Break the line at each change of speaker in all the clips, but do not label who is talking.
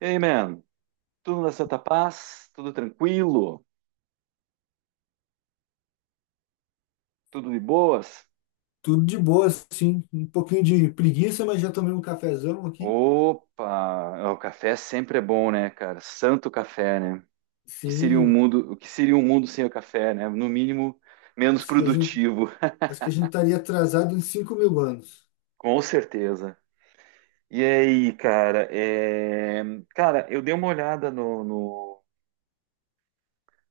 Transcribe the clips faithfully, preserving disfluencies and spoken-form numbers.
Ei, man, tudo na Santa Paz? Tudo tranquilo? Tudo de boas?
Tudo de boa, sim. Um pouquinho de preguiça, mas já tomei um cafezão aqui.
Opa, o café sempre é bom, né, cara? Santo café, né? Que seria um
Sim,
mundo, o que seria um mundo sem o café, né? No mínimo, menos
acho que a gente,
produtivo,
acho que a gente estaria atrasado em cinco mil anos.
com certeza. E aí, cara, é... cara, eu dei uma olhada no, no-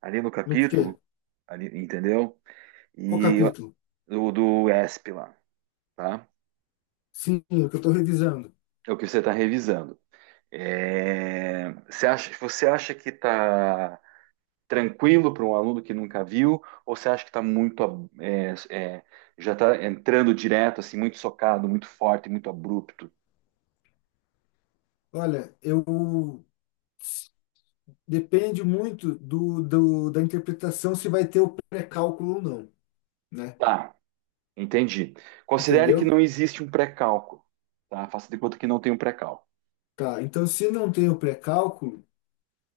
ali no
No
capítulo,
quê?
ali, entendeu?
Qual
E
capítulo?
o do E S P lá, tá?
Sim, o que eu estou revisando.
É o que você está revisando. É, você acha, você acha que está tranquilo para um aluno que nunca viu, ou você acha que está muito é, é, já está entrando direto, assim, muito socado, muito forte, muito abrupto?
Olha, eu depende muito do, do- da interpretação se vai ter o pré-cálculo ou não, né?
Tá, entendi. Considere que
Entendeu?
não existe um pré-cálculo, tá? Faça de conta que não tem um pré-cálculo.
Tá, então se não tem o pré-cálculo,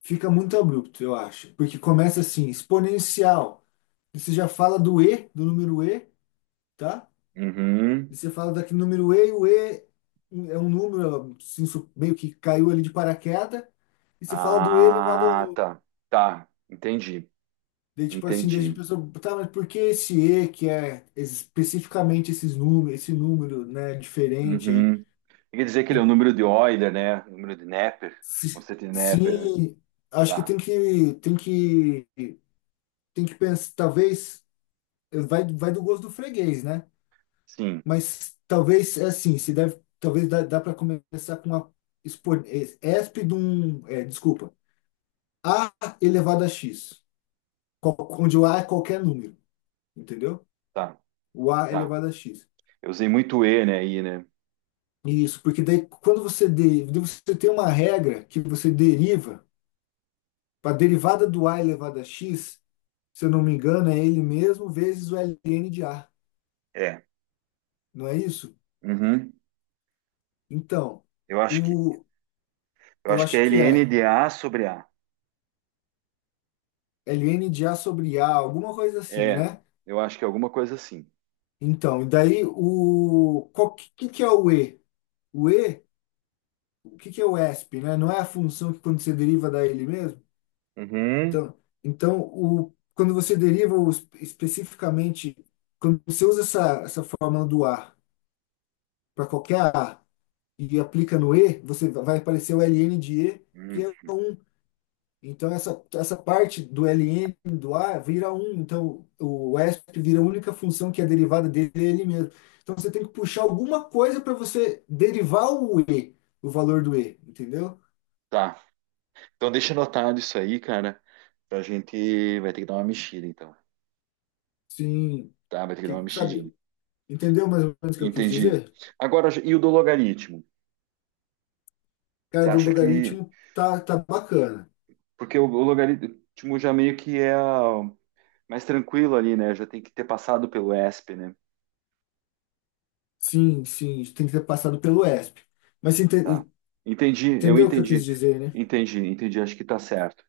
fica muito abrupto, eu acho. Porque começa assim, exponencial. Você já fala do E, do número E, tá?
Uhum.
E você fala daqui número E, e o E é um número assim, su- meio que caiu ali de paraquedas, e você fala do E elevado ao
Ah,
número.
tá, tá, entendi,
Daí, tipo assim, deixa a
entendi.
pessoa, tá, mas por que esse E que é especificamente esses números, esse número, né, diferente aí?
Uhum. Quer dizer que ele
E
é o número de Euler, né? O Número de Neper,
se-
conceito de Neper, né?
Sim, acho que
Tá,
tem que, tem que, tem que pensar, talvez, vai, vai do gosto do freguês, né?
sim,
Mas talvez, é assim, se deve, talvez dá, dá para começar com uma expo- eh, esp de um, é, desculpa, A elevado a x, qual- onde o A é qualquer número, entendeu?
tá.
O A é
Tá.
elevado a x.
Eu usei muito E, né, aí, né?
Isso, porque daí quando você, de, você tem uma regra que você deriva, para a derivada do A elevado a x, se eu não me engano, é ele mesmo vezes o ln de A,
É.
não é isso?
Uhum.
Então,
Eu acho que
o,
eu
eu
acho que é
acho que
ln
é
de A sobre A.
ln de A sobre A, alguma coisa assim,
É,
né?
eu acho que é alguma coisa assim.
Então, e daí o qual que, que que é o E? O E, o que que é o E S P, né? Não é a função que quando você deriva dá ele mesmo?
Uhum.
Então, então, o, quando você deriva o es- especificamente, quando você usa essa, essa fórmula do A para qualquer A e aplica no E, você vai aparecer o ln de E, que
Uhum.
é um. Então, essa, essa parte do ln do A vira um. Então, o E S P vira a única função que é derivada dele é ele mesmo. Então, você tem que puxar alguma coisa para você derivar o E, o valor do E, entendeu?
Tá. Então deixa anotado isso aí, cara. Pra gente vai ter que dar uma mexida, então.
Sim,
Tá, vai ter que dar uma
que,
mexidinha.
sabe? Entendeu mais ou menos o que eu quis
Entendi.
dizer?
Agora, e o do logaritmo? Você
Cara, do
acha que.
logaritmo tá, tá bacana.
Porque o, o logaritmo já meio que é a- mais tranquilo ali, né? Já tem que ter passado pelo E S P, né?
Sim, sim, tem que ter passado pelo E S P. Mas você
Tá.
ente-
Entendi, eu
entendeu o que eu quis
entendi.
dizer, né?
Entendi, entendi, acho que tá certo.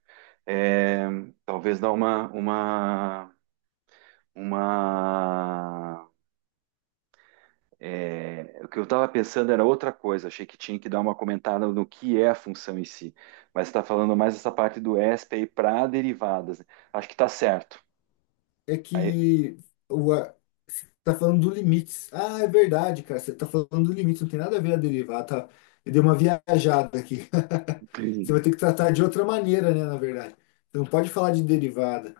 É, talvez dar uma, uma, uma. é, o que eu estava pensando era outra coisa, achei que tinha que dar uma comentada no que é a função em si, mas está falando mais essa parte do E S P aí para derivadas. Né? Acho que está certo.
É
Aí,
que o, a- você tá falando do limites. Ah, é verdade, cara. Você tá falando do limite, não tem nada a ver a derivar, tá? Eu dei uma viajada aqui. Você vai ter que tratar de outra maneira, né, na verdade. Você não pode falar de derivada.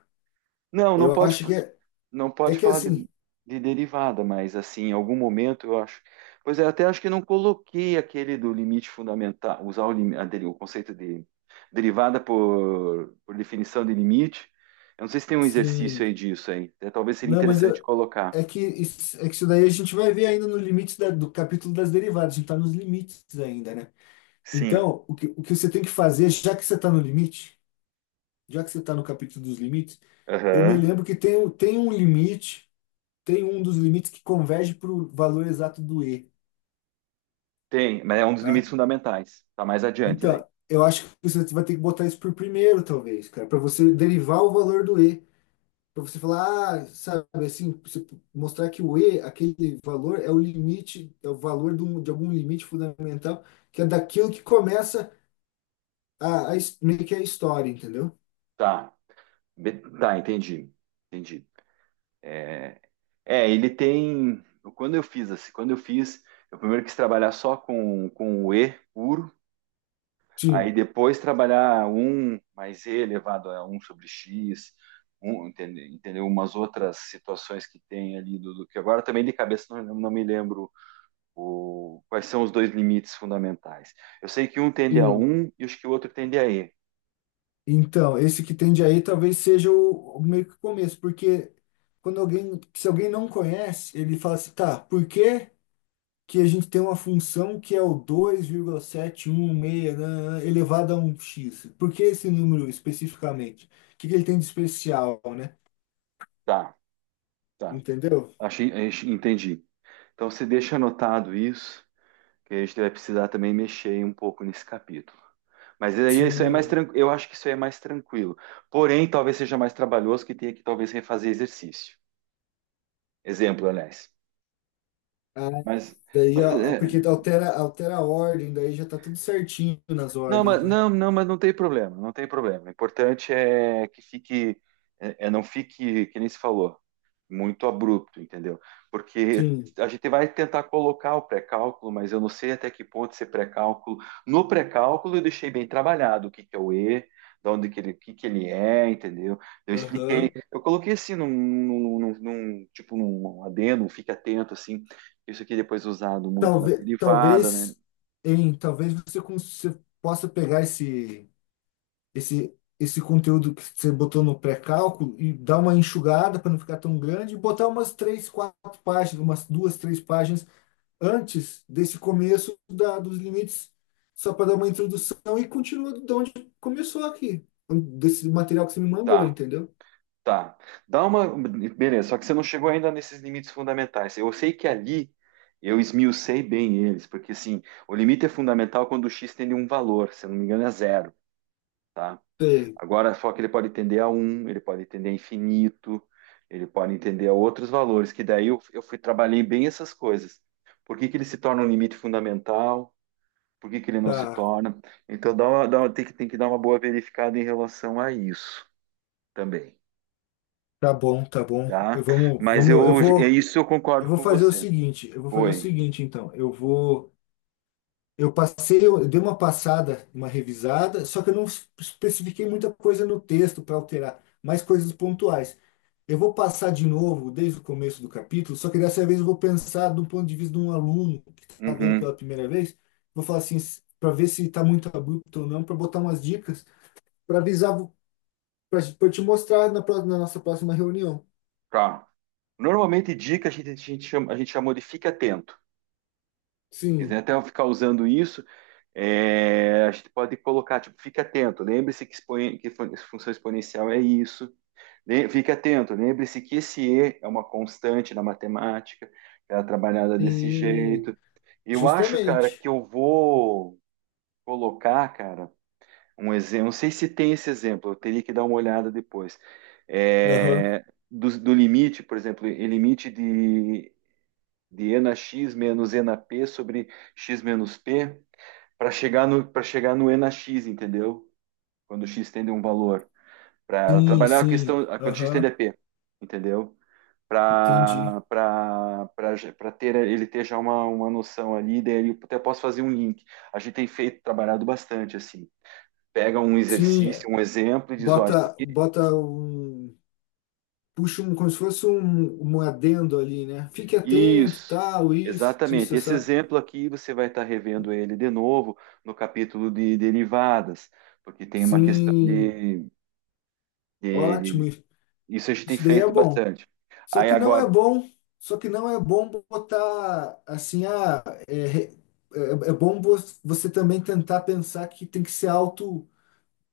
Não, não
Eu
pode,
acho
fa-
que é,
não
é
pode
que
falar de,
assim,
de derivada, mas assim, em algum momento eu acho. Pois é, até acho que não coloquei aquele do limite fundamental, usar o, lim- a deri- o conceito de derivada por, por definição de limite. Eu não sei se tem um exercício
sim.
aí disso aí. Até talvez seria
Não, mas
interessante
eu,
colocar.
é que isso, é que isso daí a gente vai ver ainda no limite da- do capítulo das derivadas. A gente está nos limites ainda, né?
Sim.
Então, o que, o que você tem que fazer, já que você está no limite, já que você está no capítulo dos limites, eu me
Aham.
lembro que tem, um- tem um limite, tem um dos limites que converge para o valor exato do E,
Tem, mas é um dos
tá?
limites fundamentais. Tá mais adiante daí.
Então, eu acho que você vai ter que botar isso por primeiro, talvez, cara, para você derivar o valor do E. Para você falar, ah, sabe, assim, você mostrar que o E, aquele valor, é o limite, é o valor de, um- de algum limite fundamental, que é daquilo que começa a, a, his- meio que a história, entendeu?
Tá. Be- Tá, entendi. Entendi. É, É, ele tem. Quando eu fiz assim, quando eu fiz, eu primeiro quis trabalhar só com, com o E puro, aí
Sim,
depois trabalhar um mais E elevado a um sobre X, um, entende- entendeu? Umas outras situações que tem ali do, do que agora também de cabeça não, não me lembro o, quais são os dois limites fundamentais. Eu sei que um tende a
sim.
um e acho que o outro tende a E.
Então, esse que tende aí talvez seja o, o meio que o começo, porque quando alguém, se alguém não conhece, ele fala assim, tá, por quê? Que a gente tem uma função que é o dois vírgula sete um seis nananã, elevado a um x. Por que esse número especificamente? O que que ele tem de especial, né?
Tá, tá.
Entendeu?
Achei, achei- entendi. Então você deixa anotado isso, que a gente vai precisar também mexer um pouco nesse capítulo. Mas aí isso aí é mais
Sim.
tranquilo. Eu acho que isso aí é mais tranquilo. Porém, talvez seja mais trabalhoso que tenha que talvez refazer exercício. Exemplo, aliás.
Ah,
Mas,
daí,
mas
a- a- porque
é,
altera, altera a ordem, daí já tá tudo certinho nas
não, mas
ordens, né?
não, não, mas não tem problema, não tem problema. O importante é que fique, é, é não fique, que nem se falou, muito abrupto, entendeu? Porque
Sim.
a gente vai tentar colocar o pré-cálculo, mas eu não sei até que ponto esse pré-cálculo. No pré-cálculo eu deixei bem trabalhado o que que é o E, de onde que ele, o que que ele é, entendeu? Eu expliquei,
Aham.
eu coloquei assim num, num, num- num- tipo num adendo, fique atento assim. Isso aqui depois é usado muito na
Talvez,
derivada, né?
talvez, em, talvez você, cons- você possa pegar esse. esse, esse conteúdo que você botou no pré-cálculo e dar uma enxugada para não ficar tão grande, e botar umas três, quatro páginas, umas duas, três páginas antes desse começo da, dos limites, só para dar uma introdução e continua de onde começou aqui, desse material que você me mandou,
Tá.
entendeu?
Tá. Dá uma. Beleza, só que você não chegou ainda nesses limites fundamentais. Eu sei que ali eu esmiucei bem eles, porque assim, o limite é fundamental é quando o x tende a um valor, se eu não me engano, é zero, tá?
Sei,
Agora, só que ele pode tender a um, ele pode tender a infinito, ele pode entender a outros valores, que daí eu, eu fui, trabalhei bem essas coisas. Por que que ele se torna um limite fundamental? Por que que ele não se
tá,
torna? Então, dá uma- dá uma- tem que, tem que dar uma boa verificada em relação a isso também.
tá bom, tá bom.
Tá?
Eu- Vamos,
Mas
vamos, eu
eu, é
vou,
isso eu
eu
concordo
vou
com
fazer o
você.
seguinte, eu vou fazer o
Oi.
seguinte, então, eu vou. Eu passei, eu dei uma passada, uma revisada, só que eu não es- especifiquei muita coisa no texto para alterar, mais coisas pontuais. Eu vou passar de novo desde o começo do capítulo, só que dessa vez eu vou pensar do ponto de vista de um aluno que está vendo
Uhum.
pela primeira vez. Vou falar assim, para ver se está muito abrupto ou não, para botar umas dicas, para avisar, para te mostrar na, pró- na nossa próxima reunião.
Tá. Normalmente dica a gente, a gente chama, a gente chamou de fique atento. Se quiser
Sim,
até eu ficar usando isso, é, a gente pode colocar, tipo, fique atento, lembre-se que, exponen- que fun- função exponencial é isso. Le- Fique atento, lembre-se que esse E é uma constante na matemática, ela é trabalhada desse
sim,
jeito. Eu acho, cara,
justamente.
que eu vou colocar, cara, Um exemplo, não sei se tem esse exemplo, eu teria que dar uma olhada depois.
Aham.
É, do, do limite, por exemplo, e limite de, de enax menos enap sobre x menos p para chegar no para chegar no enax, entendeu? Quando x tende a um valor, para
Sim,
trabalhar a
sim,
questão a- quando x tende a
aham,
p, entendeu?
entendi.
Para para ter ele ter já uma, uma noção ali, daí eu até posso fazer um link. A gente tem feito, trabalhado bastante assim pega um
Sim,
exercício, um exemplo e diz, ó, isso
Bota,
aqui,
bota um, puxa um, como se fosse um, um adendo ali, né? Fique atento,
isso,
tal, isso, isso,
exatamente. Esse
essa.
exemplo aqui você vai estar revendo ele de novo no capítulo de derivadas, porque tem uma questão
Sim,
de, de-
ótimo,
de-
isso
isso a gente tem
isso daí é
feito
bom.
bastante.
Só
Aí
que não é
agora,
bom, só que não é bom botar assim, ah, é, re- é, é bom vo- você também tentar pensar que tem que ser auto,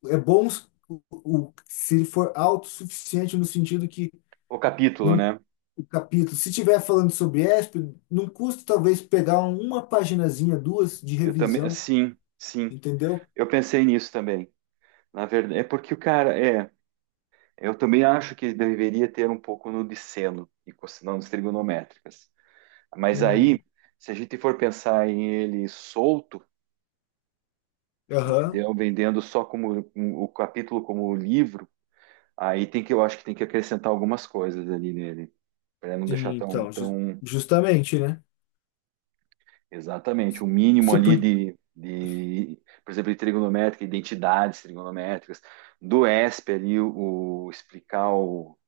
é bom s- o, o- se ele for autossuficiente no sentido que
o capítulo,
não
né?
o capítulo. Se tiver falando sobre E S P, não custa talvez pegar uma paginazinha, duas de
Eu também,
revisão,
sim, sim,
entendeu?
eu pensei nisso também. Na verdade, é porque o cara, é, eu também acho que deveria ter um pouco no de seno e cosinâncias trigonométricas. Mas aí,
Sim,
se a gente for pensar em ele solto,
aham.
entendeu? Vendendo só como um- o capítulo como livro, aí tem que eu acho que tem que acrescentar algumas coisas ali nele, para não deixar
Sim,
tão
então, ju-
tão
justamente, né?
exatamente o mínimo
Você
ali
podia,
de de, por exemplo, de trigonométrica, identidades trigonométricas, do E S P ali o, o explicar o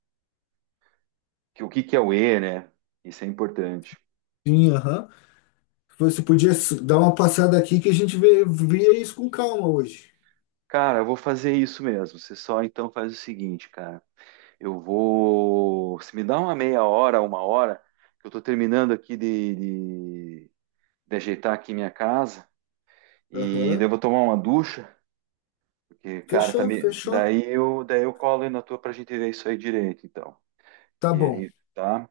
que o que que é o E, né? Isso é importante.
sim, aham. Você podia s- dar uma passada aqui que a gente vê, via isso com calma hoje.
Cara, eu vou fazer isso mesmo. Você só então faz o seguinte, cara. Eu vou. Se me dá uma meia hora, uma hora, que eu tô terminando aqui de, de, de ajeitar aqui minha casa e daí eu
Aham.
vou tomar uma ducha, porque, cara, tá
Fechou,
me...
fechou.
daí eu daí eu colo aí na tua pra gente ver isso aí direito, então.
Tá
E
bom.
aí, tá?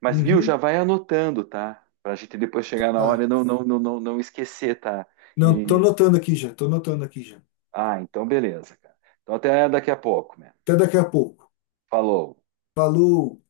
Mas viu, já
Uhum,
vai anotando, tá? Pra gente depois chegar na
tá.
hora e não, não, não, não, não esquecer, tá?
Não, tô
E...
anotando aqui já, tô anotando aqui já.
Ah, então beleza, cara. Então até daqui a pouco, né?
Até daqui a pouco.
Falou.
Falou.